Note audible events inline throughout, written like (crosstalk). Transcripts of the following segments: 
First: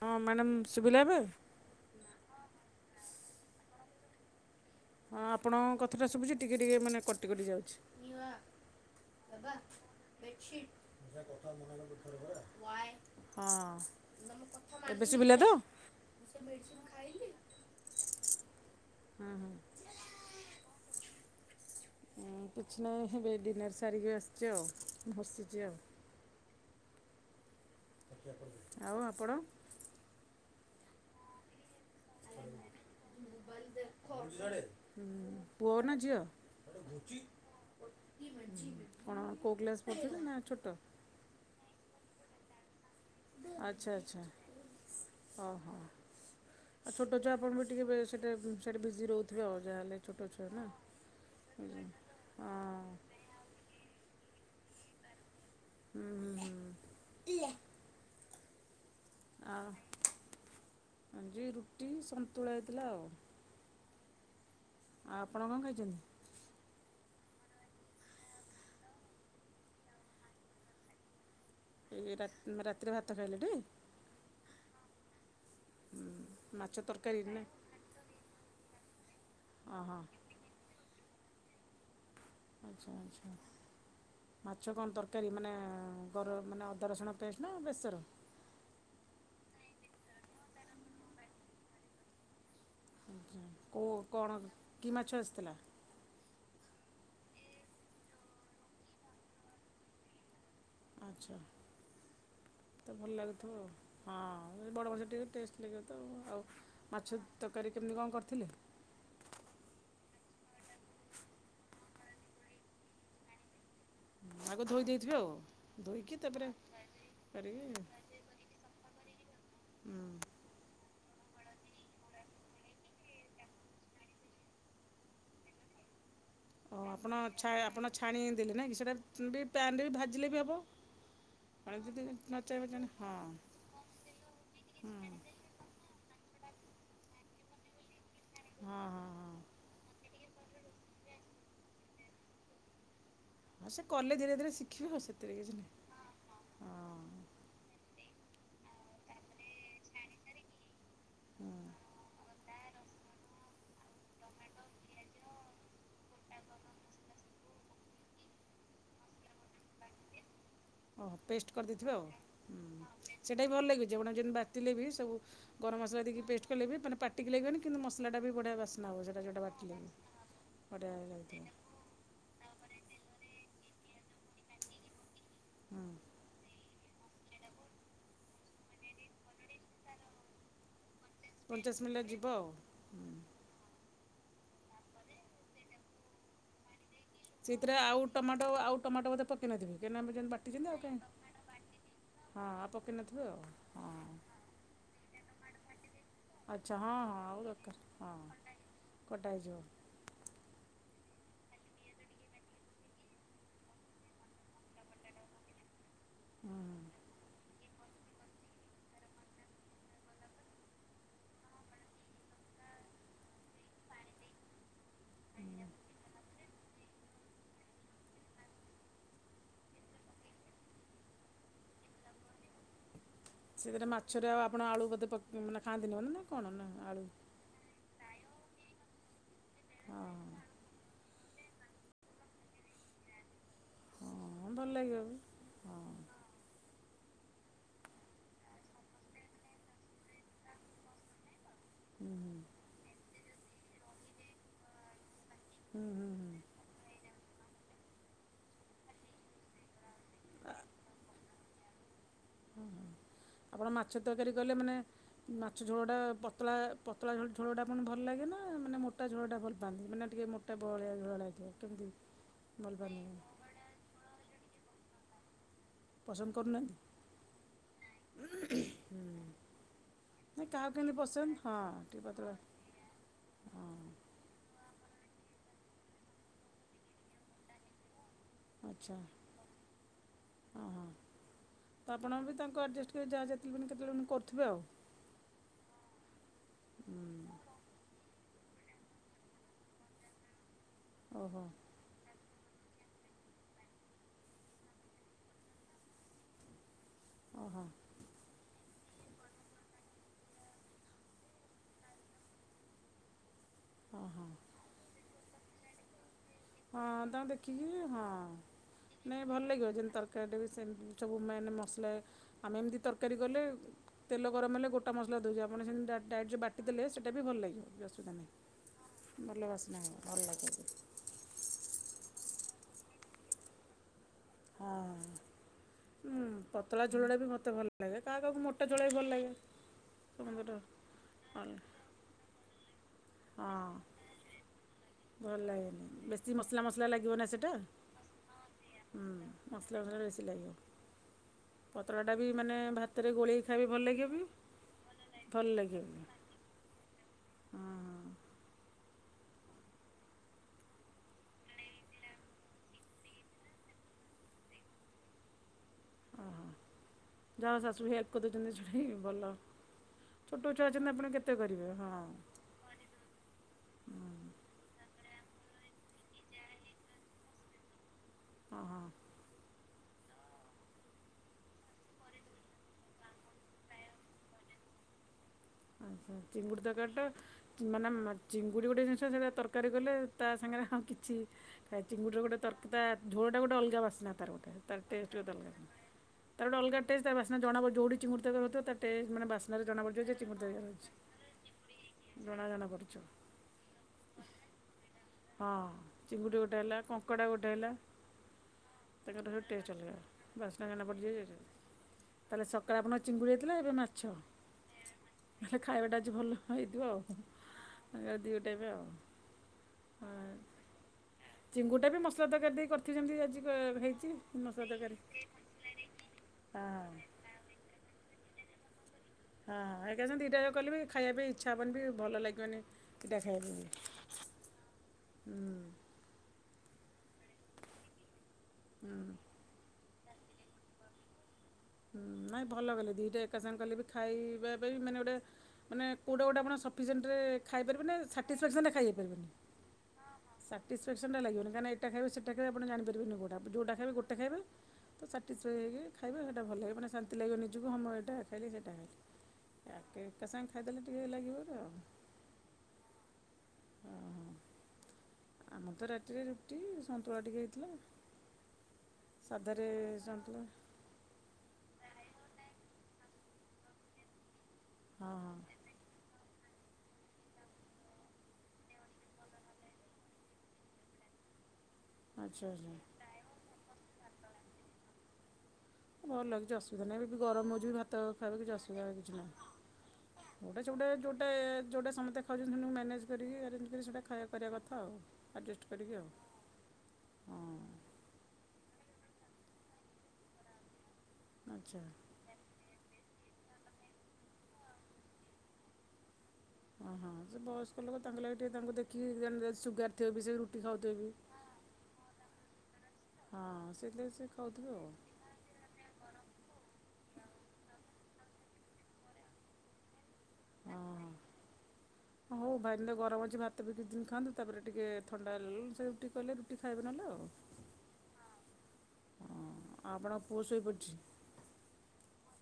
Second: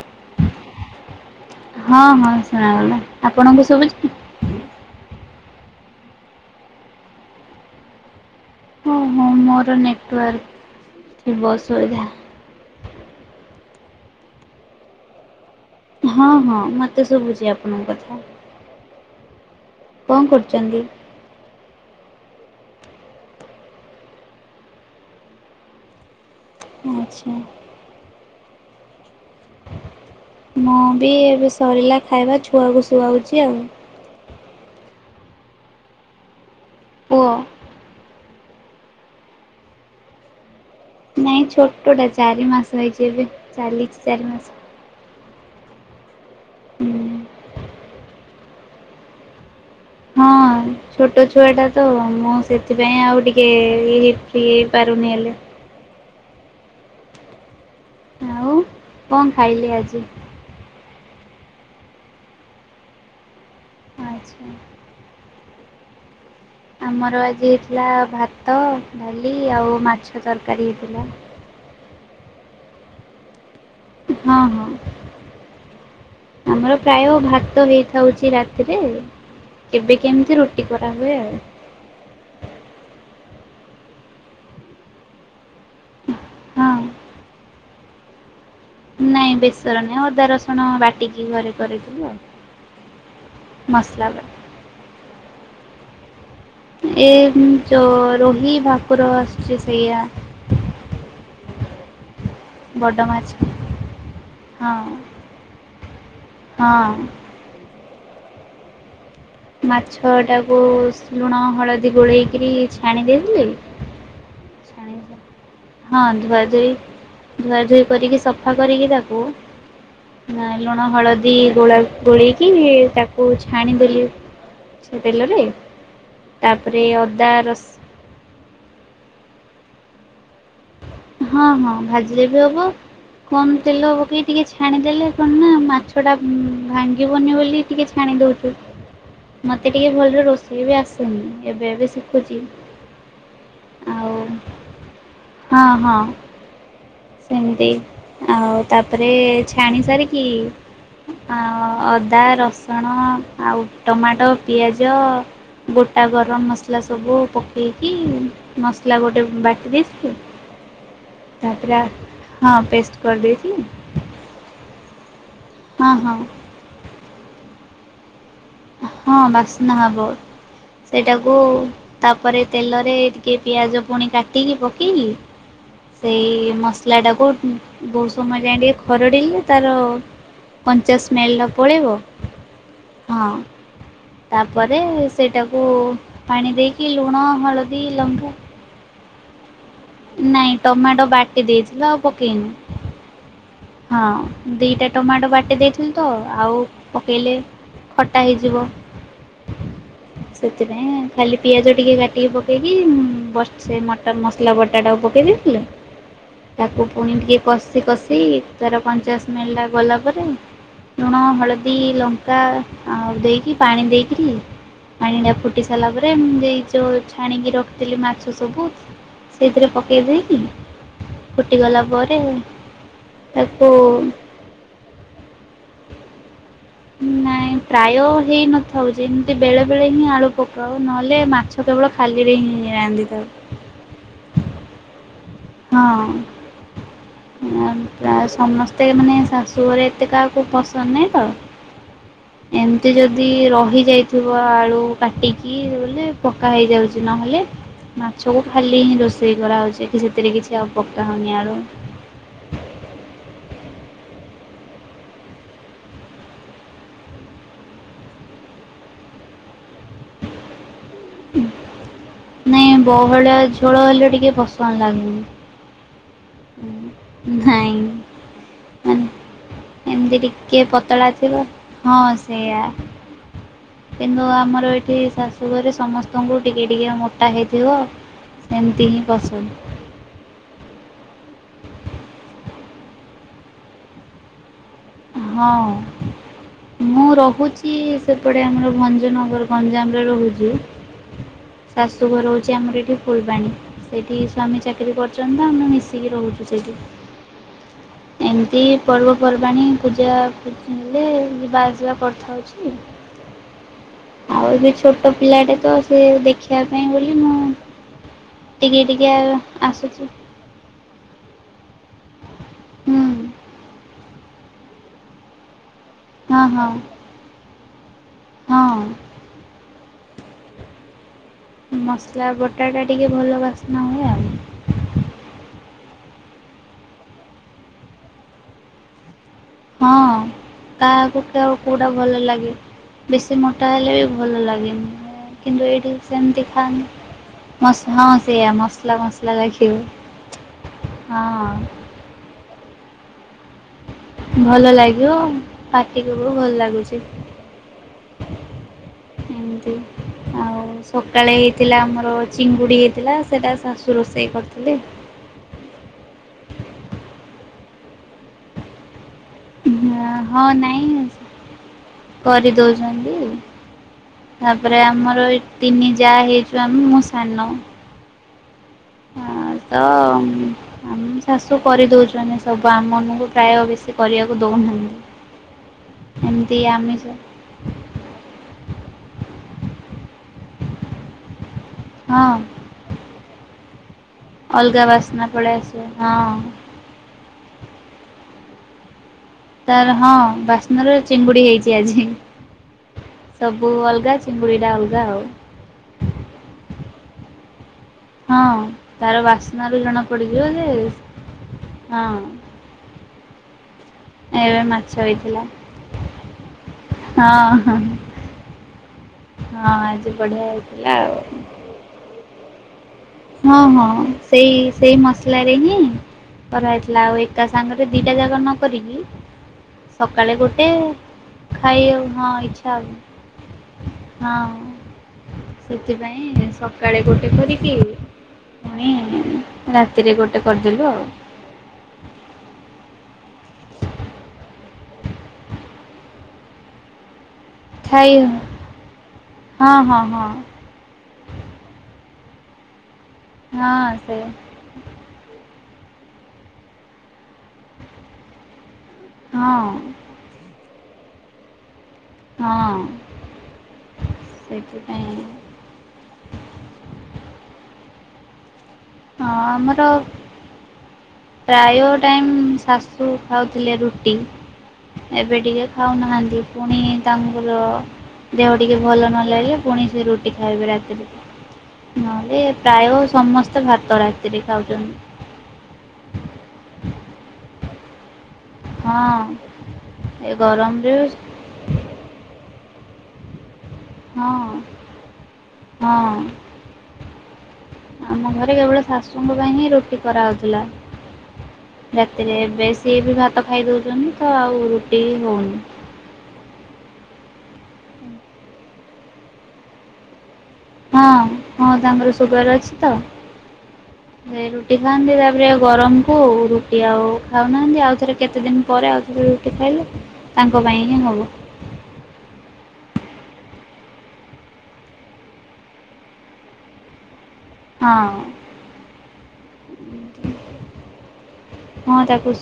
ହଁ ମ୍ୟାଡ଼ମ୍ ଶିଭୁ ଲାଇଏବେ। ହଁ ହଁ ଶୁଣାଗଲା ଆପଣଙ୍କୁ ସୁବୁଚି। ହଁ ଆପଣଙ୍କ କଥାଟା ଶୁଭୁଛି ଟିକେ ଟିକେ ମାନେ କଟିିକଟି ଯାଉଛି। ହଁ। ହଁ ହଁ ମୋର ନେଟୱାର୍କ ଥିବ ଅସୁବିଧା। ଏବେ ଶୁଭିଲା ତ? ହଁ ହଁ ମତେ ଶୁଭୁଛି ଆପଣଙ୍କ କଥା। ହୁଁ ହୁଁ। କଣ କରୁଛନ୍ତି? କିଛି ନାହିଁ ଏବେ ଡିନର୍ ସାରିକି ଆସିଛି ଆଉ ବସିଛି ଆଉ। ଆଚ୍ଛା। ଆଉ ଆପଣ? ମୁଁ ବି ଏବେ ସରିଲା ଖାଇବା ଛୁଆକୁ ଶୁଆଉଛି ଆଉ ପୁଅ ନା ଝିଅ? ପୁଅ। କଣ କୋଉ କ୍ଲାସ ପଢୁଛନ୍ତି ନା ଛୋଟ? ନାଇଁ ଛୋଟଟା ଚାରି ମାସ ହେଇଛି ଏବେ ଚାଲିଛି ଚାରି ମାସ ଓ ହୋ ହୁଁ। ଆଉ ଛୋଟଛୁଆ ଆପଣ ଟିକେ ସେଟ ସେଟ ବିଜି ରହୁଥିବ ଯାହା ହେଲେ ଛୋଟ ଛୁ ହଁ ଛୋଟ ଛୁଆ ଟା ତ ମୁଁ ହଁ ସେଥିପାଇଁ ଆଉ ଟିକେଇ ଫ୍ରି ହେଇ ପାରୁନି ହେଲେ ହୁଁ ହୁଁ ହୁଁ। ଆଉ କଣ ଆଉ ଖାଇଲି ଆଜି? ଆଜି ରୁଟି ସନ୍ତୁଳା ହେଇଥିଲା ଆଉ ଆଚ୍ଛା ଆ ଆପଣ କଣ ଖାଇଛନ୍ତି? ଆମର ଆଜି ହେଇଥିଲା ଭାତ ଡାଲି ଆଉ ମାଛ ତରକାରୀ ହେଇଥିଲା। ଏଇ ରା ରାତିରେ ଭାତ ଖାଇଲେ ଟି ହଁ ହଁ ହୁଁ ମାଛ ଆମର ପ୍ରାୟ ତରକାରୀ ନା ଭାତ ହେଇଥାଉଛି ରାତି ତିରେ ଓହୋ କେବେ କେମିତି ରୁଟି କରାହୁଏ ଆଉ ଆଚ୍ଛା ଆଚ୍ଛା ମାଛ କଣ ତରକାରୀ ମାନେ ଗର ମାନେ ଅଦା ହଁ ରସୁଣ ପେଷ୍ଟ୍ ନା ବେସର? ନାଇଁ ବେସର ନାଇଁ ଅଦା ରସୁଣ ବାଟିକି ଘରେ କରିଥିଲୁ ଆଉ ଓ ମସଲା ବାଟି କଣ କି ମାଛ ଆସିଥିଲା? ଏ ଜୋ ରୋହି ଭାକୁର ଆସୁଛି ସେଇଆ ଆଚ୍ଛା। ତ ବଡ଼ ଭଲ ମାଛ ଲାଗୁଥିବ ହଁ ବଡ଼ ମାଛ ଟିକେ ଟେଷ୍ଟ ଲାଗିବ ତ ଆଉ ହଁ ମାଛ ତରକାରୀ କେମିତି କଣ କରିଥିଲ? ମାଛ ଟାକୁ ଲୁଣ ହଳଦୀ ଗୋଳେଇକରି ଛାଣି ଦେଇିଥିଲି। ଆଗ ଧୋଇ ଦେଇେଥିବେ ଆଉ? ହଁ ଧୋଇକି ଧୁଆ ତାପରେ ଧୁଇ ଧୁଆ କରିକି ଧୁଇ କରିକି ସଫା କରିକି ତାକୁ ହୁଁ ନାଁ ଲୁଣ ହଳଦୀ ଦି ଗୋଳା ଗୋଳେଇକି ତାକୁ ଛାଣି ଦେଲି ସେଇ ତେଲ ରେ। ଓ ଆପଣ ଛା ଆପଣ ଛାଣି ଦେଲେ ନାଁ କି ସେଟା ପ୍ୟାନରେ ବି ଭାଜିଲେ ବି ହବ। ହଁ ହଁ ଭାଜିଲେ ବି ହବ ହଁ କମ ତେଲ ପକେଇ ଟିକେ ହୁଁ ଛାଣିଦେଲେ ହଁ କଣ ନା ମାଛ ଟା ହୁଁ ଭାଙ୍ଗିବନି ବୋଲି ଟିକେ ଛାଣି ଦଉଛୁ ହଁ ହଁ ମତେ ଟିକେ ଭଲରେ ରୋଷେଇ ସିଏ ବି ଆସୁନି ଏବେ ଏବେ ଶିଖୁଛି। ହଁ ସେ ଆଉ କଲେ ଧୀରେ ଧୀରେ ଶିଖିବି ଆଉ ସେଥି ହଁ ହଁ। ସେମିତି ଆଉ ତାପରେ ଛାଣି ସାରିକି। ଆଉ ହୁଁ ଅଦା ରସୁଣ ଆଉ ଟମାଟୋ ପିଆଜ ଗୋଟା ଗରମ ମସଲା ସବୁ ପକେଇକି ମସଲା ଗୋଟେ ବାଟି ଦେଇଥିବି। ଓହୋ ପେଷ୍ଟ କରିଦେଇଥିବେ ଆଉ ହଁ ପେଷ୍ଟ ସେଇଟା ବି ଭଲ କରିଦେଇଥିଲି ଲାଗୁଛି ଆପଣ ଯେ ବାଟିଲେ ବି ସବୁ ଗରମ ହଁ ମସଲା ହଁ ଦେଇକି ପେଷ୍ଟ କଲେବି ମାନେ ପାଟିକି ଲାଗିବନି କିନ୍ତୁ ମସଲା ଟା ବି ବଢ଼ିଆ ବାସ୍ନା ହେବ ହଁ ସେଇଟା ଯେଉଁଟା ବାସ୍ନା ବାଟିଲେ ବି ହବ ବଢ଼ିଆ ସେଟାକୁ ଲାଗିଥିବ ତାପରେ ତେଲ ରେ ଟିକେ ପିଆଜ ପୁଣି କାଟିକି ପକେଇି ହୁଁ ସେଇ ମଲାଟାକୁ ବହୁତ ସମୟ ଯାଏ ଟିକେ ଖରଡ଼ିଲେ ତାର କନ୍ ଞ୍ଚା ସ୍ମେଲ୍ ଟା ପଚାଶ ପଳେଇବ ମିନିଟ୍ ଯିବ ଆଉ ହୁଁ ହଁ। ତାପରେ ସେଇଟାକୁ ପାଣି ଦେଇକ କିିଲୁଣ ହଳଦୀ ଲଙ୍କା ପକେଇ ନଥିବି କେମେ ନାଇଁ ବାଟିଛନ୍ତି ଆଉ କାଇହିଁ ଟମାଟୋ ବାଟି ଦେଇଥିଲ ଆଉ ପକେଇନି। ହଁ ଆଉ ପକେଇ ନଥିବେ ଆଉ। ହଁ ଦିଟା ଟମାଟୋ ବାଟି ଦେଇଚି ତ ଆଉ ଆଚ୍ଛା ହଁ ହଁ ପକେଇଲେ ଆଉ ଦରକାର ହଁ ଖଟା ହେଇଯିବ। କଟା ହେଇଯିବ ସେଥି ପାଇଁ ଖାଲି ପିଆଜ ଟିକେ କାଟିକି ପକେଇକି ବ ସେ ମଟର ମସଲା ବଟାଟାକୁ ପକେଇ ଦେଇଥିଲି। ହୁଁ ହୁଁ ତାକୁ ପୁଣି ଟିକେ କଷି କଷି ତର କଞ୍ଚା ସ୍ମେଲ ଗଲା ପରେ ଲୁଣ ହଳଦୀ ଲଙ୍କା ଆଉ ଦେଇକି ପାଣି ଦେଇକରି ପାଣି ଟା ଫୁଟି ସାରିଲା ପରେ ଏ ଯୋଉ ଛାଣିକି ରଖିଥିଲି ମାଛ ସବୁ ସେଇଥିରେ ପକେଇ ଦେଇକି ଫୁଟି ଗଲା ପରେ ତାକୁ ସେଥିଟରେ ମାଛରେ ଆଉ ଆପଣ ଆଳୁ ବୋଧେ ମାନେ ଖାଆନ୍ତିନି ନା କ'ଣ ନା ଆଳୁ ନାଇଁ ପ୍ରାୟ ହେଇ ନଥାଉଛି, ଏମିତି ବେଳେ ବେଳେ ହଁ ହିଁ ଆଳୁ ପକାଉ ନହେଲେ ଲେ ମାଛ କେବଳ ଖାଲିରେ ହିଁ ନାହାନ୍ତି ଥାଉ। ହଁ ହଁ ଭଲ ଲାଗିବ ବି। ହଁ। ୟ ସମସ୍ତେ ମାନେ ଶାଶୁଘରେ ଏତେ କାହାକୁ ପସନ୍ଦ ନାହିଁ ତ ହୁଁ ଏମିତି ଯଦି ରହି ଯାଇଥିବ ଆଳୁ କାଟି କି ହୁଁ ହୁଁ ବୋଲେ ହୁଁ ହୁଁ ପକା ହେଇଯାଉଛି, ନହେଲେ ମାଛକୁ ଖାଲି ହିଁ ରୋଷେଇ କରାହେଉଛି କିଛି ସେଥିରେ କିଛି ପକା ହଉନି ଆଳୁ ହଁ ହଁ ଆପଣ ମାଛ ତରକାରୀ କଲେ ମାନେ ମାଛ ଝୋଳ ଟା ପତଳା ପତଳା ଝୋଳ ଟା ପଣ ଭଲ ଲାଗେ ନା ମାନେ ମୋଟା ଝୋଳ ଟା ଭଲ ପାଆନ୍ତି ମାନେ ଟି ଟିକେ ମୋଟା ବ ଭଳିଆ ଝଳିିବ କେମିତି? ଭଲ ନାଇଁ ପାଆନ୍ତି ବହଳି ଝୋଳ ହେଲେ ଟିକେ ପସନ୍ଦ ଲାଗନି। ପସନ୍ଦ କରୁନାହାନ୍ତି? ଏମତି ନା ଟିକେ କାହାକୁ କେମିତି ପତଳା ପସନ୍ଦ ଥିବ ହଁ ଟିକେ ପତଳା ସେଇଆ ହଁ କିନ୍ତୁ ଆମର ଏ ଏ ଶାଶୁଘରେ ସମସ୍ତଙ୍କୁ ଟିକେ ଟିକି ମୋଟା ହେଇଥିବ ସେମିତି ହିଁ ପସନ୍ଦ। ଓହୋ ତ ଆପଣ ବି ତାଙ୍କୁ ଆଡ଼ଜଷ୍ଟ କରିବେ ଯାହା ଯେତେବେଳେ ବି କେତେବେଳେ କରୁଥିବେ ଆଉ। ହଁ ମୁଁ ରହୁଛି ସେ ଏପଟେ ଆମର ଭଞ୍ଜନଗର ଗଞ୍ଜାମରେ ରହୁଛି ଓହୋ ଶାଶୁଘର ଯେ ଆମର ଏଠି ଫୁଲବାଣୀ ସେଇଠି ସ୍ୱାମୀ ଚାକିରି କରୁଛନ୍ତି ତ ଆମେ ମିଶିକି ରହୁଛୁ ସେଇଠି ଓହୋ। ଏମିତି ପର୍ବପର୍ବାଣି ପୂଜା ପିଜି ହେଲେ ଯିବା ଆସିବା କରିଥାଉଛି। ହଁ ହଁ ଆଉ ଏ ବି ଛୋଟ ପିଲାଟେ ତ ସେ ଦେଖ ହଁ ତାଙ୍କୁ ଦେଖିକି ହଁ ଟିକେ ଟିକେ ନାଇଁ ଭଲ ଲାଗିବ ଯେମିତି ଆସୁଛି ତରକାରୀଟେ ବି ସେମିତି ସବୁ ମାନେ ମସଲା ଆମେ ଏମିତି ହୁଁ ତରକାରୀ କଲେ ତେଲ ଗରମ ହେଲେ ଗୋଟା ମସଲା ଦେଉଛେ ଆପଣ ସେମିତି ଡାଟ୍ ଯେଉଁ ହଁ ବାଟି ହଁ ଦେ ସେଟା ବି ଭଲ ଲାଗିବ। ହଁ। ଅହୋ। ମସଲା ବଟା ଟା ଟିକେ ଭଲ ବାସ୍ନା ହୁଏ ଆଉ। ଉୁଁ ପତଳା ଝୋଳଡା ବି ମତେ ଭଲ ଲାଗେ କାହା କାହାକୁ ମୋଟା ଝୋଳ ବି ଭଲ ଲାଗେ? ହଁ ସମସ୍ତଙ୍କର କାହାକୁ ହଁ କଉ କୋଉଟା ଭଲ ଲାଗେ ବେଶୀ ମୋଟା ହେଲେ ବି ଭଲ ଲାଗେନି ଭଲ କିନ୍ତୁ ଲାଗେନି ଏଇଠି ବେଶୀ ସେମତି ମସଲା ଖା ମସଲା ଲାଗିବ ନା ସେଇଟା। ମସ ହ ସେଆ ମସଲା ହୁଁ ମସଲା ଲାଗିବ। ମସଲା ଲାଗିବ ହଁ ପତଳା ଟା ବି ମାନେ ଭାତରେ ଗୋଳେଇ ଭଲ ଲାଗିବ ଲାଗିବ ବି ହଁ ପାଟିକୁବ ଭଲ ଲାଗୁଛି। ହଁ ଏମତି ଆଉ ସକାଳେ ହେଇଥିଲା ଆମର ଚିଙ୍ଗୁଡି ହେଇଥିଲା ସେଟା ଶାଶୁ ରୋଷେଇ କରିୁଥିଲେ (inaudible) ଓହୋ। ଶାଶୁ ହେଲ୍ପ ଦଉଛନ୍ତିଛୁଟ ଭଲ। ଛୋଟ ହଁ ଛୁଆ ଅଛନ୍ତି ନାଇଁ ଆପଣ କେତେ କରିବେ ହଁ କରିଦଉଛନ୍ତି ତାପରେ ଆମର ଆମର ତିନି ଯାହା ହେଇଛୁ ଆମେ ମୋ ସାନ ଓ ହଁ। ହଁ। ତ ଆମ ଶାଶୁ କରିଦଉଛନ୍ତି ସବୁ ଆମକୁ ପ୍ରାୟ ବେଶୀ କରିବାକୁ ଦଉଛ ହୁହ ଆଛା ଚିଙ୍ଗୁଡି ଦରକାରଟା ମାନେ ଚିଙ୍ଗୁଡି ଗୋଟେ ଜ ସେଟା ତରକାରୀ କଲେ, ତା ସାଙ୍ଗରେ ଆଉ କିଛି ଚିଙ୍ଗୁଡ଼ିରେ ହଁ ଗୋଟେର ତା ଝୋଳଟା ଗୋଟେ ଅଲଗା ବା ଅଲଗା ବାସ୍ନା ପଳେଇ ଆସିବ ହଁ। ଡୋଲଗା ଟେ (unintelligible) ଜଣାରୁ ଯୋଉଠି ଚିଙ୍ଗୁଡ଼ି ତରକାରୀ ହେଉଥିବ, ତା ଟେ ମାନ ବାସ୍ନାରେ ଜଣାପ ତାର ଯିବ ଯେ ହଁ ଚିଙ୍ଗୁଡ଼ି ତରକାରୀ ହେଉଛି ବାସ୍ନରେ ଚିଙ୍ଗୁଡି ହେଇଛି ଆଜି, ଜଣା ଜଣାପଡ଼ିଯିବ ସବୁ ଅଲଗା ଚିଙ୍ଗୁଡି ଟା ଅଲଗା ଆଉ ହଁ ଚିଙ୍ଗୁଡି ଗୋଟେ ହେଲା, କଙ୍କଡା ଗୋଟେ ହେଲା ହଁ, ତାର ତାଙ୍କର ସବୁ ଟେଷ୍ଟ ବାସ୍ନାାରୁ ଅଲଗା ଜଣା ପଡିଯିବ ବାସ୍ନା ଯେ ଜଣାପଡ଼ିଯିବ ଯେ ହଁ ତାହେଲେ, ସକାଳେ ଆପଣ ଚିଙ୍ଗୁଡି ଦେଇଥିଲେ ଏବେ ଛଲେ ଏବେ ମାଛ ହେଇଥିଲା (unintelligible) ଖାଇବାଟା ଆଜି ଭଲ ହେଇଥିବ ହଁ ହଁ ଆଉ, ଦି ଗଟେବେ ଆଉ (unintelligible) ହଁ ଆଜି ବଢିଆ ହେଇଥିଲା, ଚିଙ୍ଗୁଟା ବି ଆଉ ମସଲା ତରକାରୀ ଦେଇ କରିଥିବି ଯେମିତି ଆଜି ହଁ, ହଁ, ହେଇଛି ସେଇ ମସଲା ସେଇ ତରକାରୀ। ମସଲା ରେ ହିଁ ହଁ କରାହେଇଥିଲା ଆଉ ଏକା ସାଙ୍ଗରେ ଦିଟା ଜାଗା ନ କରିକି ହଁ ଏକାଛନ୍ତି ସକାଳେ ଦିଇଟା ଯ ଗୋଟେ କଲେ ବି ଖାଇବା ପାଇଁ ଇଚ୍ଛା ଖାଇ ହବନି, ଆଉ ଭଲ ହଁ ଲାଗିବାନି ଇଚ୍ଛା ହବ ଇଟା ଖାଇବାକୁ ବି ହଁ, ହୁଁ ସେଥିପାଇଁ ସକାଳେ ଗୋଟେ କରିକି ପୁଣି ହୁଁ ରାତିରେ ଗୋଟେ କରିଦେଲୁ, ଆଉ ହୁଁ, ନାଇଁ ଭଲ ଗଲେ ଦିଟା ଏକା ସାଙ୍ଗେ କଲେ ବି ଖାଇବା ମାନେ ଗୋଟେ ମାନେ କଉଁଟା ଗୋଟେ ଆପଣ ସଫିସିଏଣ୍ଟରେ ଖାଇପାରିବେନି, ଖାଇ ସାଟିସ୍ଫାକ୍ସନ୍ଟା ଖାଇପାରିବନି, ହଁ ହଁ ହଁ ସାଟିସ୍ଫକ୍ସନନ୍ଟ ଲାଗିବନ କହିଁକି ଏଇଟ ଖାଇବ ସେ ସୋଇବେ ଆଣାଣିପାରିବେନି କେଁଟା ଯେଉଁଟା ହଁ ଖାଇବେ ଗଟ ସେ ଖାଇ ତ ଷଠିଶହଇକି ଖାଇବେ (unintelligible) ଟ ଭଲ ଲାଗେ ମାନ ଶାନ୍ତି ଲାଗିବ ନିଜକୁ ହଁ ଏଇଟା ଖାଇଲି ସେଟା ଖାଇ ହଁ ଖାଇଦେଲେ ଟିକେ ଲାଗିବ ର ଆଉ ହଁ ଓହୋ, ସେଥିପାଇଁ ଆମ ତ ରାତିରେ ରୁଟି ସନ୍ତୁଳା ଟିକେ ହେଇଥିଲା। ହଁ ସାଧାରେ ଆମର ଶ (unintelligible) ପ୍ରାୟ ଟାଇମ୍ ଶାଶୁ ଖାଉଥିଲେ ରୁଟି, ହଁ ହଁ ଏବେ ଟିକେ ଖାଉନାହାନ୍ତି। ପୁଣି ତାୁଲ (unintelligible) ଦେହ ଟିକେ ଭଲ ନ ଲାଗିଲେ, ପୁଣି ସେ ରୁଟି ଖାଇବେ ରାତିରେ ନହେଲେ, ଆଚ୍ଛା ଆଚ୍ଛା ପ୍ରାୟ ସମସ୍ତେ ଭାତ ରାତିରେ ଖାଉଛନ୍ତି ଭଲ ଲାଗୁଛି ଅସୁବିଧା ନାହିଁ, ଏବେ ବି ଗରମ ହଉଚି ଭାତ ଛି ଅସୁବିା କିଛି ନାଁ ହଁ ଏ ଗୋଟେଟ ଗରମରେ ଯୋଉଟୋଟା ସମସ୍ତେ ଖାଉଛନ୍ତି ମ କରିକି (unintelligible) ଟିକେ ସେଇଟା ଖାଇବା ହଁ କରିବା କଥା ଆଉ ଆଡ଼ଜଷ୍ଟ କରିକି, ଆଉ ହଁ ହଁ ଆମ ଘରେ କେବଳ ଶାଶୁଙ୍କ ପାଇଁ ହିଁ ରୁଟି କରାହଉଥିଲା, ଆଚ୍ଛା ରାତିରେ ଏବେ ସିଏ ବି ଭ ଭତ ଖାଇଦଉଛନ୍ତି ତ ଆଉ ରୁଟି ହଉନି। ଓହଁ ସେ ବୟସ୍କ ଲୋକ ତାଙ୍କ ଲାଗି ଟିକେ ତାଙ୍କୁ ଦେଖିକି ସୁଗାର ଥିବ ବି ସେ ର ହଁ, ହଁ, ତାଙ୍କର ସୁଗାର ଅଛି ତ। ହଁ ସେଥିଲାଗି ସେ ଖାଉଥିବେ ରୁଟି ଆଉ ଖାଆନ୍ତି, ତାପରେ ଗରମ କୁଉ ରୁଟି ଆଉ ଖାଉନାହାନ୍ତି ଆଉ ଥରେ କେତେ ଦିନ ପରେ ଆଉଥରେ ରୁଟି ଖାଇଲେ, ତାଙ୍କ ହଁ ପାଇଁ ହିଁ ହଁ। ହବ ବ ମଞଜି ଭାତ ବିିକ ଖାଆନ୍ତୁ ତାପରେ ଟିକେ ଥଣ୍ଡା ହେ ସେବୁ ଟିକେ କଲେ ରୁଟି ଖାଇବେ ନେଲେ ଆଉ (unintelligible) ହଁ ହଁ ଆଉ ଆପଣଙ୍କ ପୁଅ ଶୋଇ ପଡିଛି।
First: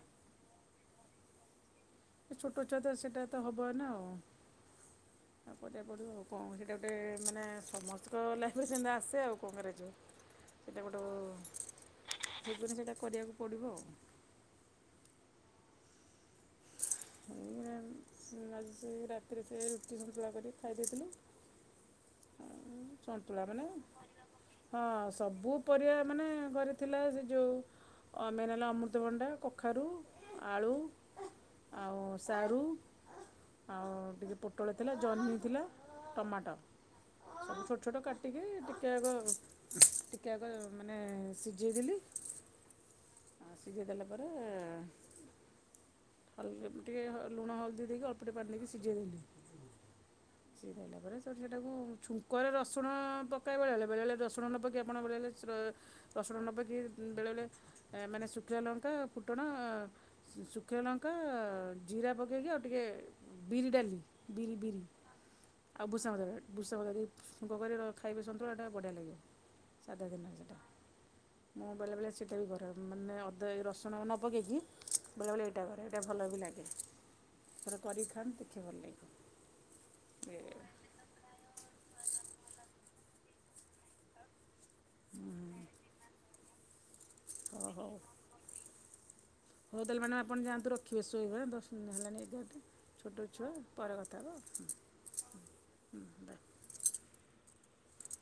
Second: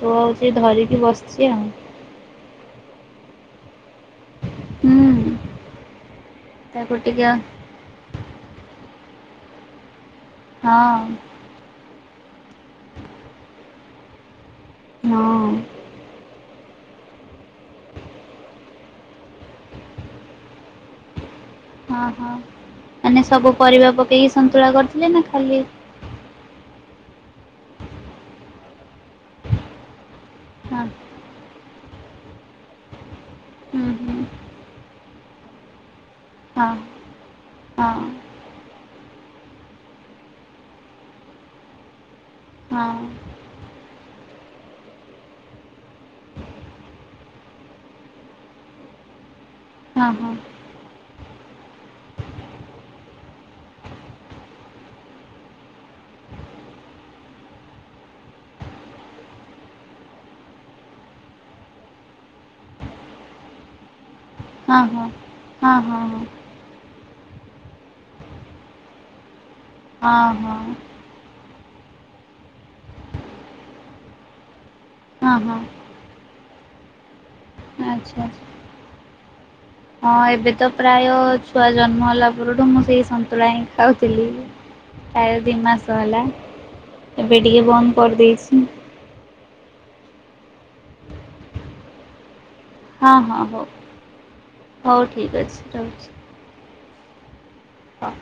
ସେ ଆଉ ଧରିକି ବସିଛି ଆଉ ଛୋଟ ଛୁଆତ, ସେଟା ତ ହବ ଏଇନା ଆଉ ହୁଁ ଆଉ ପ ପ ଆଉ କଣ ସେଇଟା ଗୋଟେ ତାକୁ ଟିକେ ହଁ ମାନେ ସମସ୍ତଙ୍କ ଲାଇଫ୍ ରେ ସେମିତି ଆସେ ଆଉ କଂଗ୍ରେଜ ସେତେ ଗୋଟେ (unintelligible) ଠିକନି ସେଇଟା କରିବାକୁ ପଡ଼ିବ ଆଉ (unintelligible) ହଁ ଆଜି ସେ ରାତିରେ ସେ ରୁଟି ସନ୍ତୁଳା କରି କି ଖାଇଦେଇଥିଲୁ। ହଁ ହଁ ସନ୍ତୁଳା ସବୁ ମାନେ ପରିବା ପକେଇକି ସନ୍ତୁଳା ହଁ କରିଥିଲେ ନା ସବୁ ଖାଲି ପରିବା ମାନେ ଘରେ ଥିଲା ସେ ଯୋଉ ଅ ମାନେ (unintelligible) ଅମୃତଭଣ୍ଡା, କଖାରୁ, ଆଳୁ ହଁ ଆଉ ସାରୁ। ହୁଁ ଆଉ ହୁଁ ଟିକେ ପୋଟଳ ଥିଲା ଜହ୍ନି ଥିଲା। ଟମାଟୋ ହଁ ଛୋଟ ହଁ ଛୋଟ କାଟିକି ଟି ଟିକେ ଆଗ ଟିକେ ଆଗ ମାନେ ସିଝେଇଦେଲି। ହଁ। ତାପରେ ଏଁ ଲୁଣ ହଳଦୀ ଦେଇକି ଅଳ୍ପ ଟିକେ ପାଣି ଦେଇକି ସିଝେଇ ଦେଲି ହଁ ହଁ ସିଝିଲା ପରେ ତୁ ପରେ ସେଇଟାକୁ ଛୁଙ୍କରେ ରସୁଣ ପକାଇବା ବେଳେ ହେଲେ ବେଳେ ଆପଣ ହେଳେ ରସୁଣ ନ ପକାଇ ଆପଣ ବେଳେ ବେଳେ ରସୁଣ ନେବେକି ବେଳେବେଳେ ମାନେ ଶୁଖିଲା ଲଙ୍କା ଫୁଟଣ ଶୁ ଶୁଖିଲା ଲଙ୍କା ଜିରା ପକେଇକି ଆଉ ଟିକେ ବିରି ଡାଲି ବିରି ହଁ ବିରି ହଁ ହଁ ହଁ ହଁ ଆଉ ଭୁଷା ଭୁଷା ଛୁଙ୍କ କରି ଖାଇବେ ସନ୍ତୁଳା ଏଇଟା ବଢ଼ିଆ ଲାଗିବ ସାଦା ଦିନରେ ସେଇଟା ହଁ ମୁଁ ବେଳେବେଳେ ସେଇଟା ବି କରେ ମାନେ ଅଦା ଏ ରସୁଣ ନ ପକେଇକି ହଁ ହଁ। ସେଇଟା ଭଲ ବି ଲାଗେ। ଥରେ କରିକି ଆଚ୍ଛା ଖାଆନ୍ତୁ ଦେଖିବେ ଭଲ ଲାଗିବ ହଁ ଏ, ଏବେ ତ ପ୍ରାୟ। ଛୁଆ ଜନ୍ମ ହେଲା ପରଠୁ ମୁଁ ସେଇ ସନ୍ତୁଳା ହିଁ ଖାଉଥିଲି। ଆ ଦୁଇ ମାସ ହେଲା, ଏବେ ଟିକେ ହଉ ହଉ ବନ୍ଦ କରିଦେଇଛି ହଉ ତାହେଲେମାମ ଆପଣ ଯାଆନ୍ତୁ ରଖିବେ ଶୋଇବା ଦଶ ଉଁ ମାନେ ଏଗାର ଟା ହଁ ଛୋଟ ହଁ ଛୁଆ ହଉ ପରେ କଥା ହେବା ହଉ ଠିକ୍ ଅଛି ବାଏ। ହଁ